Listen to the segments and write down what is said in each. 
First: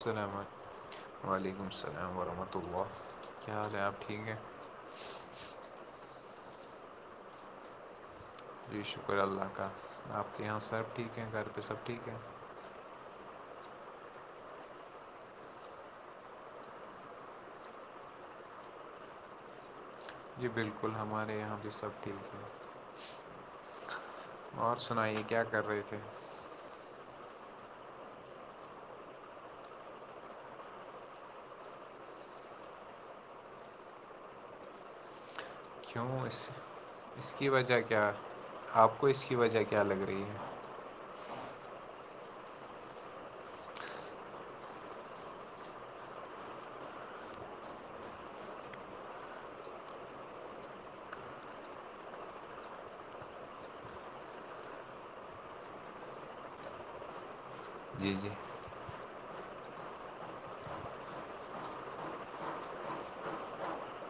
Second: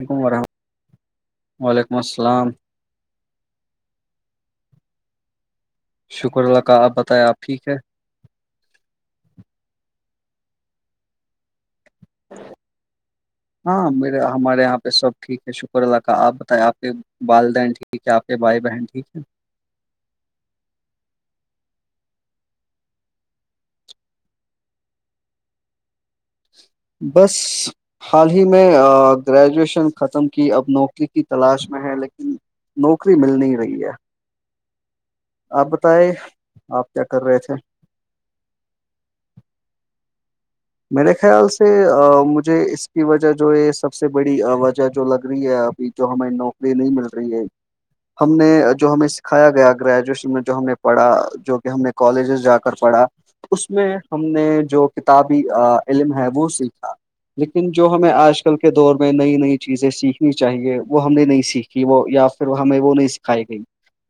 علیکم ورحمۃ علیکم و علیکم السلام ورحمۃ اللہ کیا حال ہے آپ ٹھیک ہیں شکر اللہ کاا آپ بتائیں آپ ٹھیک ہے جی شکر اللہ کا آپ کے یہاں سب ٹھیک ہیں گھر پہ سب ٹھیک ہے ہاں میرے ہمارے یہاں پہ سب ٹھیک ہے شکر اللہ کا آپ بتائے آپ کے والدین ٹھیک ہے آپ کے بھائی بہن ٹھیک ہے جی بالکل ہمارے یہاں پہ سب ٹھیک ہے اور سنائیے کیا کر رہے تھے بس حال ہی میں گریجویشن ختم کی اب نوکری کی تلاش میں ہے لیکن نوکری مل نہیں رہی ہے آپ بتائے کیوں اس آپ کیا کر اس رہے کی تھے وجہ کیا آپ کو اس کی وجہ کیا لگ رہی ہے میرے خیال سے مجھے اس کی وجہ جو ہے سب سے بڑی وجہ جو لگ رہی ہے ابھی جو ہمیں نوکری نہیں مل رہی ہے ہم نے جو ہمیں سکھایا گیا گریجویشن میں جو ہم نے پڑھا جو کہ ہم نے کالجز جا کر پڑھا اس میں ہم نے جو کتاب علم ہے وہ سیکھا لیکن جو ہمیں جی جی آج کل کے کے دور میں نئی نئی چیزیں سیکھنی چاہیے وہ ہم نے نہیں سیکھی وہ یا پھر ہمیں وہ نہیں سکھائی گئی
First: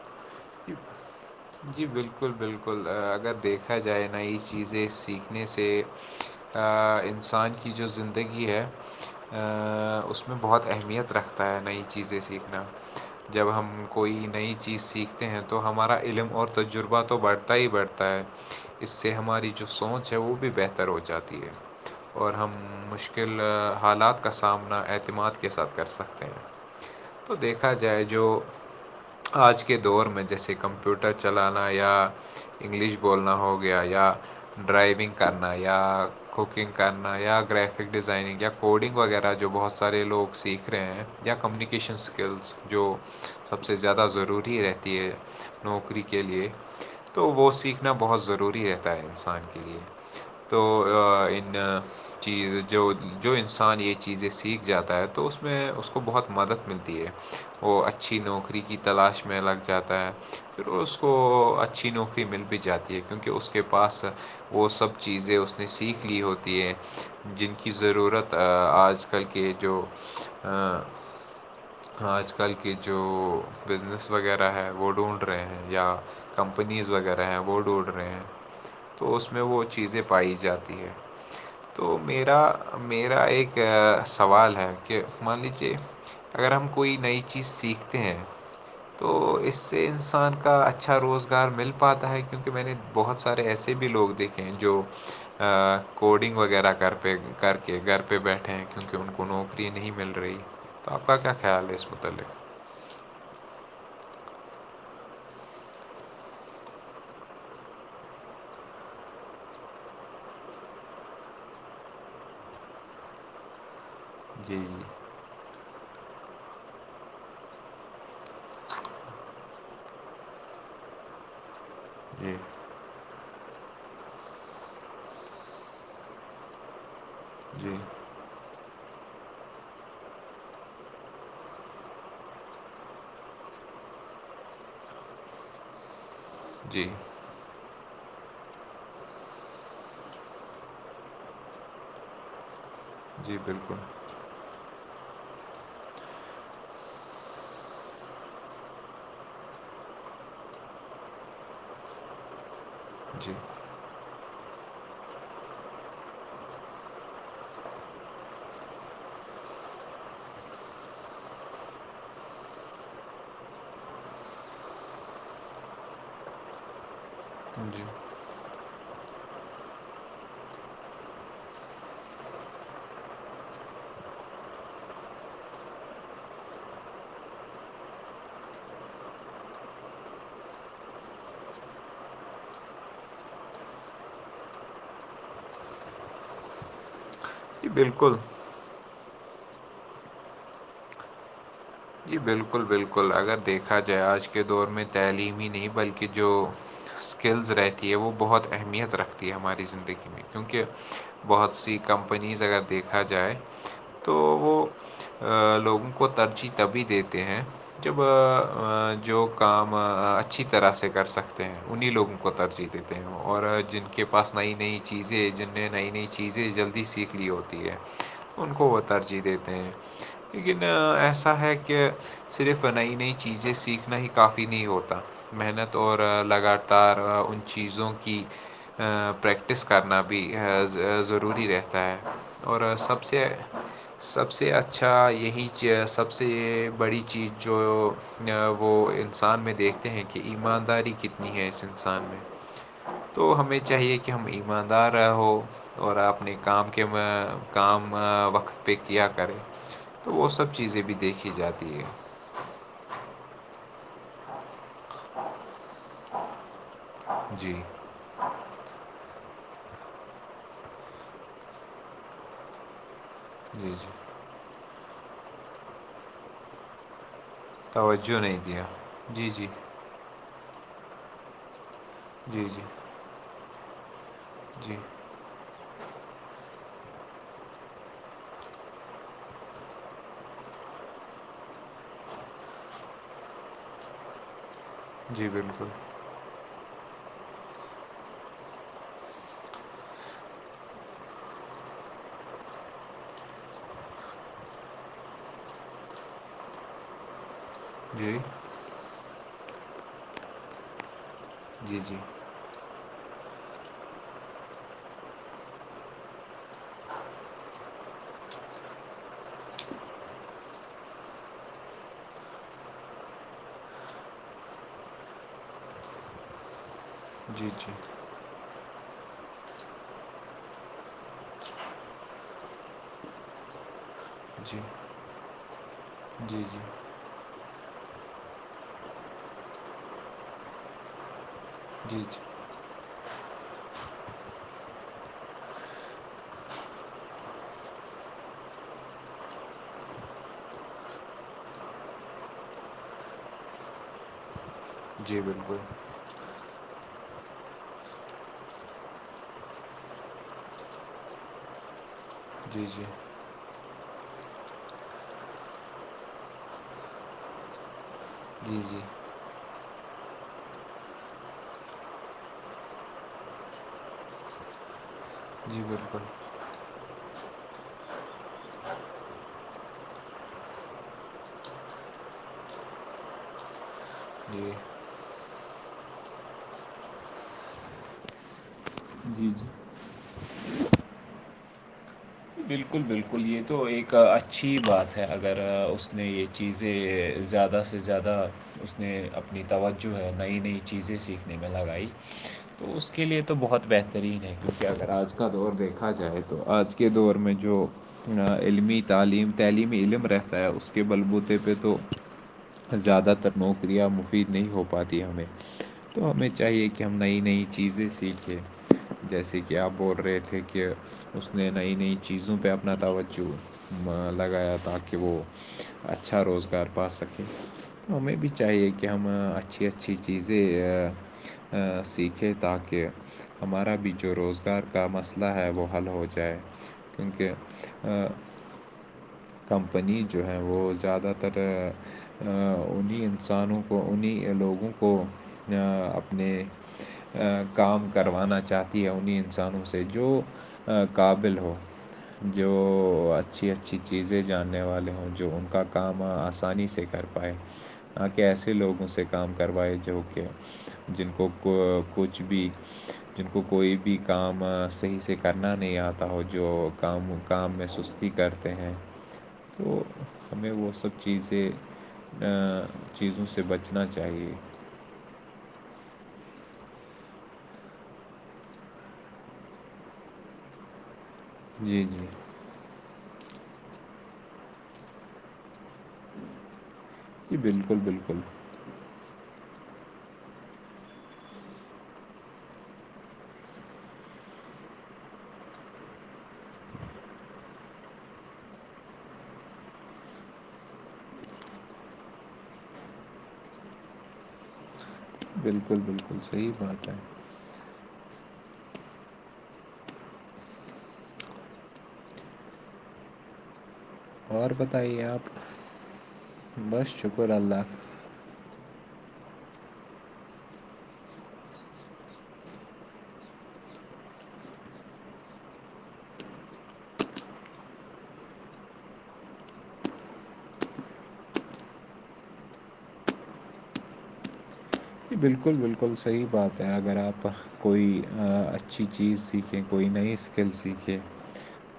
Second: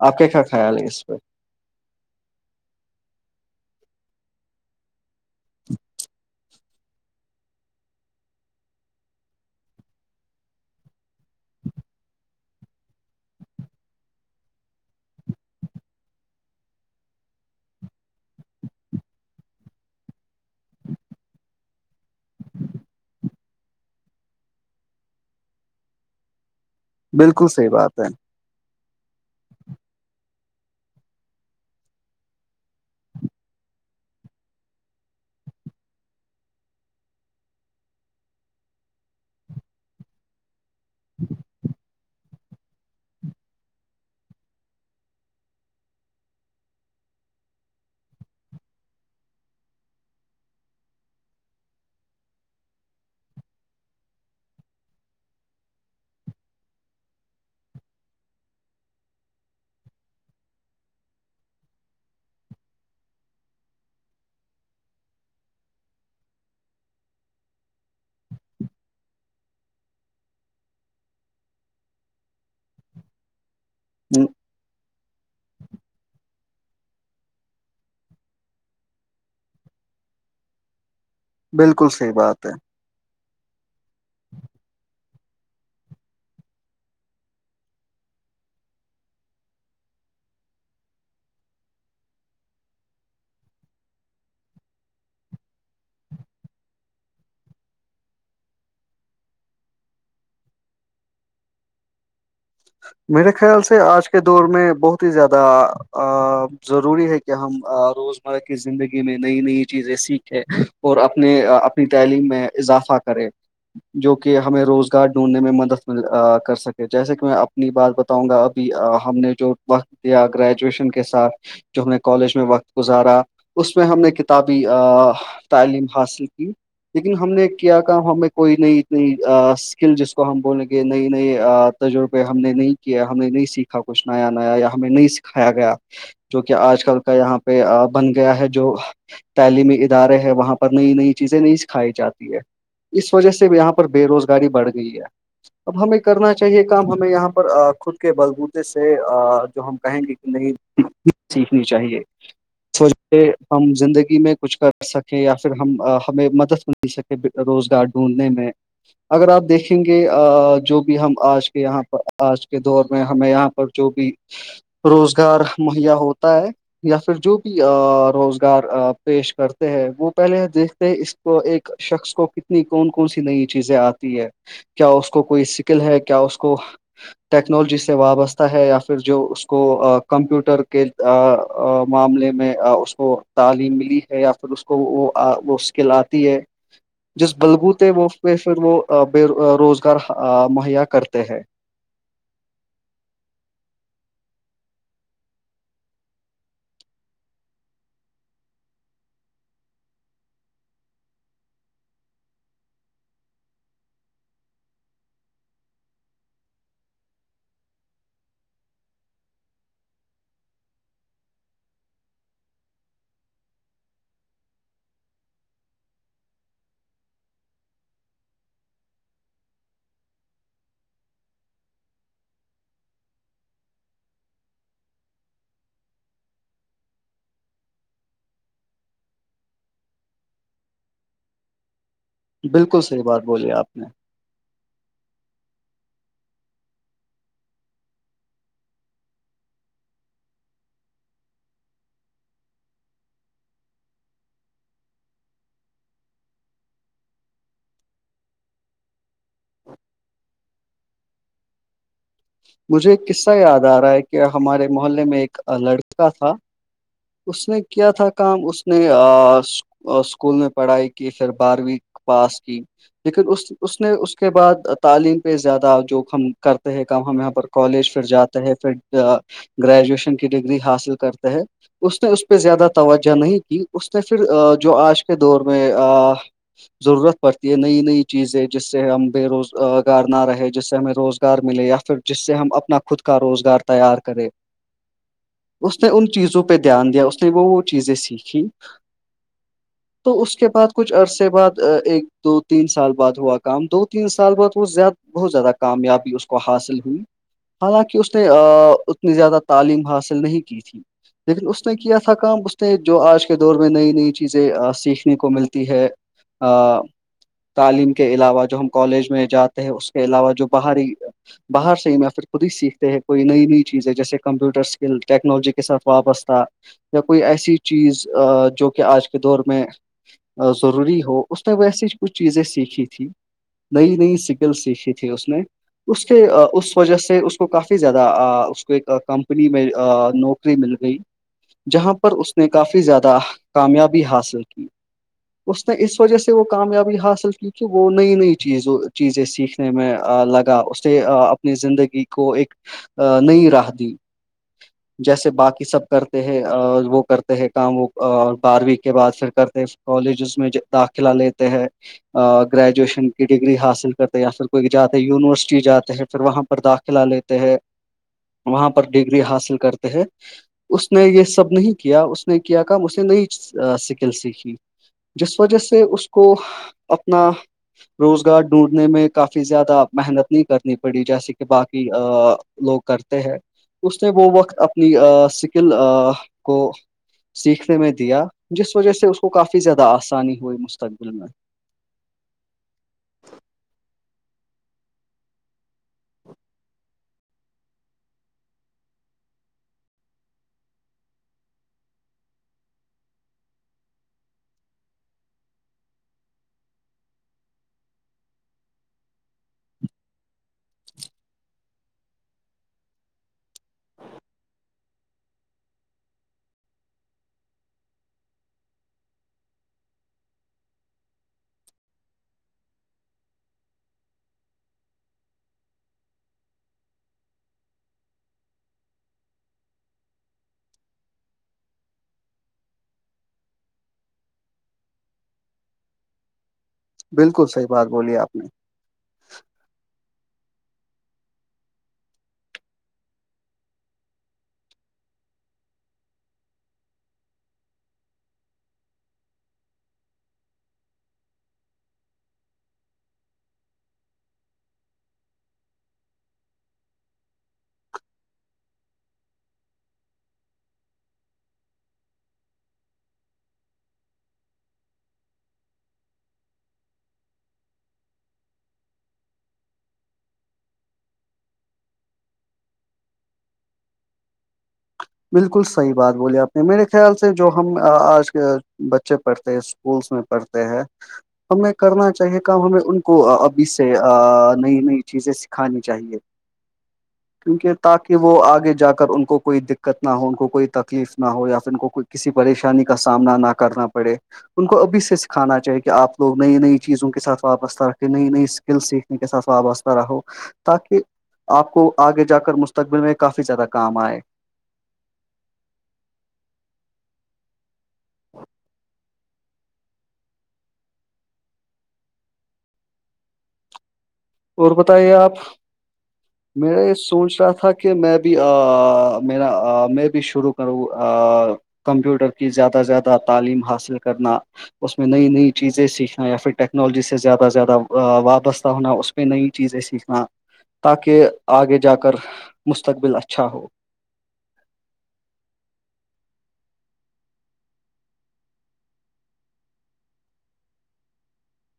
آپ کا کیا جی خیال ہے اس پہ جی بالکل بالکل اگر دیکھا جائے نئی چیزیں سیکھنے سے انسان کی جو زندگی ہے اس میں بہت اہمیت رکھتا ہے نئی چیزیں سیکھنا جب ہم کوئی نئی چیز سیکھتے ہیں تو ہمارا علم اور تجربہ تو بڑھتا ہی بڑ ھتا ہے اس سے ہماری جو سونچ ہے وہ بھی بہتر ہو جاتی ہے اور ہم مشکل حالات کا سامنا اعتماد کے ساتھ کر سکتے ہیں تو بالکل صحیح دیکھا بات جائے جو ہے آج کے دور میں جیسے کمپیوٹر ٹر چلانا یا انگلش بولنا ہو گیا یا ڈرائیونگ کرنا یا کوکنگ کرنا یا گریفک ڈیزائننگ یا کوڈنگ وغیرہ جو بہت سارے لوگ سیکھ سیکھ رہے ہیں یا کمیونیکیشن اسکلس جو سب سے زیادہ ضروری رہتی ہے نوکری کے لیے تو وہ سیکھنا بہت ضروری رہتا ہے انسان کے لیے تو ان چیز جو جو انسان یہ چیزیں سیکھ جاتا ہے تو اس میں اس کو بہت مدد ملتی ہے وہ اچھی نوکری کی تلاش میں لگ جاتا ہے پھر اس کو اچھی نوکری مل بھی جاتی ہے کیونکہ اس کے پاس وہ سب چیزیں اس نے سیکھ لی ہوتی ہے جن کی ضرورت آج آج کل کے جو آج کل کے جو بزنس وغیرہ ہے وہ ڈھونڈ رہے ہیں یا کمپنیز وغیرہ ہیں وہ ڈھونڈ رہے ہیں تو اس میں وہ چیزیں پائی جاتی ہیں بالکل تو صحیح بات میرا ہے میرا ایک سوال ہے کہ مان لیجیے اگر ہم کوئی نئی چیز سیکھتے ہیں تو اس سے ان انسان کا اچھا روزگار مل پاتا ہے کیونکہ میں نے بہت سارے ایسے بھی لوگ دیکھے ہیں جو کوڈنگ وغیرہ کر پہ کر کے گھر پہ بیٹھے ہیں کیونکہ ان کو نوکری نہیں مل رہی تو آپ کا کیا خیال ہے اسس متعلق میرے خیال سے آج کے دور میں بہت ہی زیادہ ضروری ہے کہ ہم روزمرہ کی زندگی میں نئی نئی چیزیں سیکھیں اور اپنے اپنی تعلیم میں اضافہ کرے جو کہ ہمیں جی روزگار ڈھونڈنے میں مدد کر سکے جیسے کہ میں اپنی بات بتاؤں گا ابھی ہم نے جو وقت دیا گریجویشن کے ساتھ جو ہم نے جی کالج میں وقت گزارا اس میں ہم نے کتابی تعلیم حاصل کی لیکن ہم نے جی کیا کہ ہمیں کوئی نہیں نی اسکل جس کو ہم بولیں گے نئی نئی تجربے ہم نے نہیں کیا ہم نے نہیں سیکھا کچھ نیا نیا یا ہمیں نہیں سکھایا گیا جو کہ آج جی جی کل کا یہاں پہ بن گیا ہے جو تعلیمی ادارے ہے وہاں پر نئی نئی چیزیں نہیں سکھائی جاتی ہے اس وجہ جی سے بھی یہاں پر بالکل بے روزگاری بڑھ گئی ہے اب ہمیں کرنا چاہیے کہ کام ہمیں یہاں پر خود کے بلبوتے سے جو ہم کہیں گے کہ نہیں سیکھنی چاہیے سوچ جی ہم زندگی میں کچھ کر سکیں یا پھر ہم ہمیں مدد مل سکیں روزگار ڈھونڈنے میں اگر آپ دیکھیں گے جو بھی ہم آج یہاں پر آج کے دور میں ہمیں یہاں پر جو بھی روزگار مہیا ہوتا ہے یا پھر جو بھی جی روزار ار پیش کرتے ہیں وہ پہلے دیکھتے اس کو ایک شخص کو ک نی کون کون سی نئی چیزیں آتی ہے کیا اس کو کوئی سکل ہے کیا اس کو ٹیکنالوجی سے وابستہ ہے یا پھر جو اس کو کمپیوٹر کے معاملے میں اس کو تعلیم ملی ہے یا پھر اس کو وہ وہ اسکل آتی ہے [inaudible] جس جی بلگوتے و بالکل پہ پھر وہ بے روزگار مہیا کرتے ہیں جی بالکل بالکل اگر دیکھا جائے آج کے دور میں تعلیمی ہی نہیں بلکہ جو اسکلز رہتی ہے وہ بہت اہمیت رکھتی ہے ہماری زندگی میں کیونکہ بہت سی کمپنیز اگر دیکھا جائے تو وہ لوگوں کو ترجیح تبھی دیتے ہیں جب جو کام اچھی طرح سے کر سکتے ہیں انہیں لوگوں کو ترجیح دیتے ہیں اور جن کے پاس نئی نئی چیزیں جن نے نئی نئی چیزیں جلدی سیکھ لی ہو ہے ان کو وہ ترجیح دیتے ہیں لیکن ایسا ہے کہ صرف نئی نئی چیزیں سیکھنا ہی کافی نہیں ہوتا محنت اور لگاتار ان چیزوں کی پریکٹس کرنا بھی ضروری رہتا ہے اور بالکل صحیح سب بات سے بولی آپ نے سب سے اچھا یہی چیس سب سے یہ بڑی چیز جو وہ انسان میں دیکھتے ہیں کہ ایمانداری کت نی ہے اس انسان میں تو ہمیں چاہیے کہ ہم ایماندار رہ ہو اور اپنے کام کے کام وقت پہ کیا کرے تو وہ سب چیزیں بھی دیکھی جاتی ہے مجھے قصہ یاد آ رہا ہے کہ ہمارے محلے میں ایک لڑکا تھا اس جی نے کیا تھا کام اس نے اسکول میں پڑھائی کی پھر بارہویں پاس کی لیکن اس جی اس جی نے اس کے بعد تعلیم پہ زیادہ جو ہم کرتے ہیں کام ہماں کالج پھر توجہ نہیں جاتے ہے دیا پھر جی جی گریجویشن کی ڈگری حاصل کرتے ہے اس نے اس پہ جی جی زیادہ توجہ نہیں کی اس نے پھر جو جی آج کے دور میں ضرورت پڑتی ہے نئی نئی چیزیں جس سے ہم بے روزگار نہ رہے جس سے ہمیں روز ار ملے یا پھر جس سے ہم اپنا خود کا روزگار تیار کریں جی بالکل اس نے ان چیزوں پہ دھیان دیا اس نے وہ وہ چیزیں سیکھی تو اس کے بعد کچھ عرصے بعد ایک دو تین سال بعد ہوا کام دو تین سال بعد وہ زیادہ بہت زیادہ کامیابی اس کو حاصل حالانکہ اس جی نے اتنی زیادہ تعلیم حاصل نہیں کی تھی لیکن اس نے جی کیا جی تھا کام جو آج کے دور میں نئی نئی چیزیں سیکھنے کو ملتی ہے تعلیم کے علاوہ جو ہم کالج میں جاتے ہیں اس کے علاوہ جو باہری باہر سے ہی یا پھر خود ہی سیکھتے ہیں کوئی نئی نئی چیزیں جیسے کمپیوٹر اسکل ٹیکنالوجی کے ساتھ وابستہ یا کوئی جی جی ایسی جی چیز جو کہ آج کے دور میں ضروری ہو اس نے ویسے ہی کچھ چیزیں سیکھی تھی نئی نئی سکل جی سیکھی تھی اس نے اس کے جی جی اس وجہ سے اس اس کو کافی زیادہ اس کو ایک کمپنی میں نوکری مل گئی جہاں پر جی اس نے کافی زیادہ کامیابی حاصل کی اس نے اس وجہ سے وہ کامیابی حاصل کی کہ وہ نئی نئی چیز چیزیں سیکھنے میں لگا اس سے اپنی زندگی کو ایک نئی راہ دی جی جیسے بالکل باقی سب کرتے ہیں اور وہ کرتے ہے کام وہ بارہویں کے بعد پھر کرتے ہیں کالجز میں داخلہ لیتے ہیں جی جی گریجویشن کی ڈگری حاصل کرتے ہیں یا پھر کوئی جاتے ہے یونیورسٹی چی جاتے ہیں پھر وہاں پر داخلہ لیتے ہیں جی وہاں جی پر ڈگری حاصل کرتے ہیں اس نے یہ سب نہیں کیا اس نے کیا کام اس نے نئی سکل سیکھی جس وجہ جی سے بالکل اس کو اپنا روزگار ڈھونڈنے میں کافی زیادہ محنت کرنی پڑی جیسے کہ باقی لوگ کرتے ہیں اس نے وہ جی وقت اپنے اپنی سکل کو سیکھنے میں دیا جس وجہ سے اس کو جی جی کافی زیادہ آسانی ہوئی مستقبل میں بالکل بالکل یہ تو ایک اچھی بات ہے اگر اس نے یہ چیزیں زیادہ سے زیادہ اس نے اپنی توجہ ہے نئی نئی چیزیں سیکھنے میں لگائی تو اس کے لئے تو بہت بہترین ہے کیونکہ اگر آج کا دور دیکھا جائے تو آج کے کے دور میں جو علمی تعلیم تعلیمی علم رہتا ہے اس کے بلبوتے پہ تو زیادہ تر نوکریاں مفید نہیں ہو پاتی ہمیں تو ہمیں چاہیے کہ ہم نئی نئی چیزیں سیکھیں جیسے کہ آپ بول رہے تھے کہ اس نے نئی نئی چیزوں پہ اپنا توجہ لگایا تاکہ وہ اچھا روزگار پا سکے ہمیں بھی چاہیے کہ ہم اچھی اچھی چیزیں سیکھیں تاکہ ہمارا بھی جو روزگار کا مسئلہ ہے وہ حل ہو جائے کیونکہ بالکل صحیح بات بولی آپ نے کمپنی جو ہیں وہ زیادہ تر انہیں انسانوں کو انہیں لوگوں کو اپنے کام کروانا چاہتی ہے انہیں انسانوں سے جو قابل ہو جو اچھی اچھی چیزیں جاننے والے ہوں جو ان کا کام آسانی سے کر پائے نا کہ ایسے لوگوں سے کام کروائے جو کہ جن کو کچھ بھی جن کو کوئی بھی کام صحی سے کرنا نہیں آتا ہو جو کام کام میں سستی کرتے ہیں تو ہمیں وہ سب چیزیں چیزوں سے بچنا چاہیے بالکل صحی بات بولی آپ نے میرے خیال سے جو ہم آج کے بچے پڑھتے ہیں اسکولس میں پڑھتے ہیں ہمیں جی جی کرنا چاہیے کم ہمیں ان کو ابھی سے نئی نئی چیزیں سکھانی چاہیے جی کیونکہ بالکل تاکہ بالکل وہ آگے جا کر ان کو کوئی دقت دقت نہ ہو ان کو کوئی تکلیف نہ ہو یا پھر ان کو کو کسی پریشانی کا سامنا نہ کرنا پڑے ان کو ابھی سے سکھانا چاہے کہ آپ لوگ نئی نئی چیزوں کے ساتھ وابستہ رکھیں نئی نئی اسکل سے کے ساتھ وابستا رہو تاکہ آپ کو آگے جا کر مستقبل میں کافی زیادہ کام آئے بالکل بالکل صحی بات ہے [inaudible] اور بتائیے آپ میرا یہ بس شکر سوچ رہا تھا اللہ کہ میں بھی بھی میرا میں بھی شروع کروں کمپیوٹر کی زیادہ سے زیادہ تعلیم حاصل کرنا اس میں نئی نئی چیزیں سیکھنا یا پھر ٹیکنالوجی سے زیادہ سے زیادہ وابستہ ہونا اس پہ نئی چیزیں سیکھنا تاکہ آگے جا کر مستقبل اچھا ہو جی بالکل بالکل صحیح بات ہے اگر آپ کوئی اچھی چیز سیکھے کوئی نئی اسکل سیکھے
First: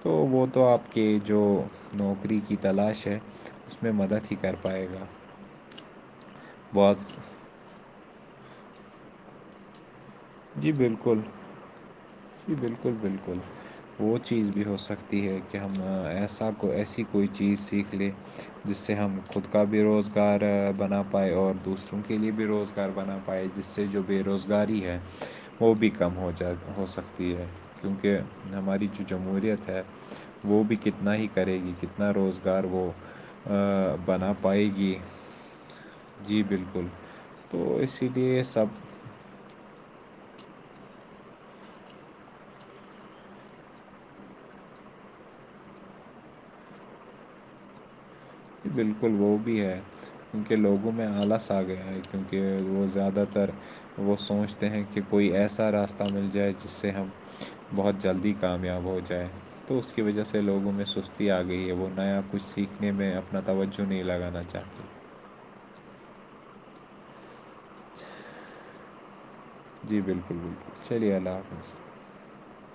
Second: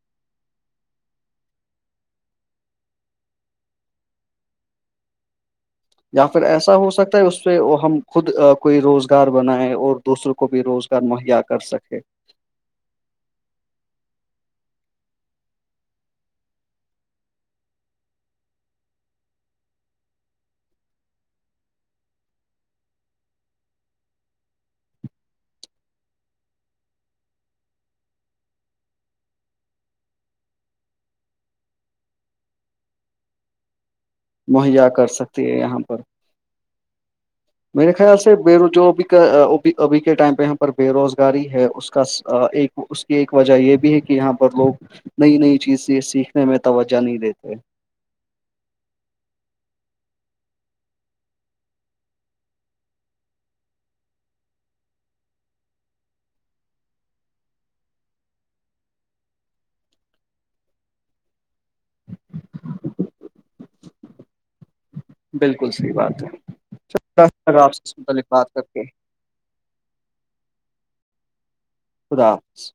تو وہ تو آپ کے جو نوکری کی تلاش ہے اس میں مدد ہی کر پائے گا یا پھر ایسا ہو سکتا ہے بہت اس پہ وہ ہم خود کوئی روزگار بنائے اور دوسروں کو بھی جی روزگار بالکل مہیا کر سکے جی بالکل بالکل تو وہ چیز بھی ہو سکتی ہے کہ ہم ایسا کو ایسی کوئی چیز سیکھ لیں جس سے ہم خود کا بھی روزگار بنا پائائے اور دوسروں کے لیے بھی روزگار بنا پائی جس سے جو بے روزگاری ہے وہ بھی کم ہو جائے ہو سکتی ہے کیونکہ ہماری جو جمہوریت ہے وہ بھی کتنا ہی کرے گی کتنا روزگار وہ بنا پائے وہی گی کر سکتے ہے یہاں پر جی بالکل تو میرے اسی خیال سے لیے بے روج سب بھی کا ابھی کے ٹائم پہ یہاں پر بے روزگاری ہے اس کا ایک اس کی ایک وجہ یہ بھی ہے کہ یہاں پر لوگ نئی نئی چیزیں سیکھنے میں توجہ نہیں دیتے بالکل وہ بھی ہے کیونکہ لوگوں میں آلس آ گیا ہے کیونکہ وہ زیادہ تر وہ سوچتے ہیں کہ کوئی ایسا راستہ مل جائے جس سے ہم بہت جلدی کامیاب ہو جائے تو اس کی وجہ سے لوگوں میں سستی آ گئی ہے وہ نیا کچھ سیکھنے میں اپنا توجہ نہیں لگانا چاہتے بالکل صحیح بات ہے آپ سے متعلق بات کر کے جی بالکل بالکل چلیے اللہ حافظ خدا حافض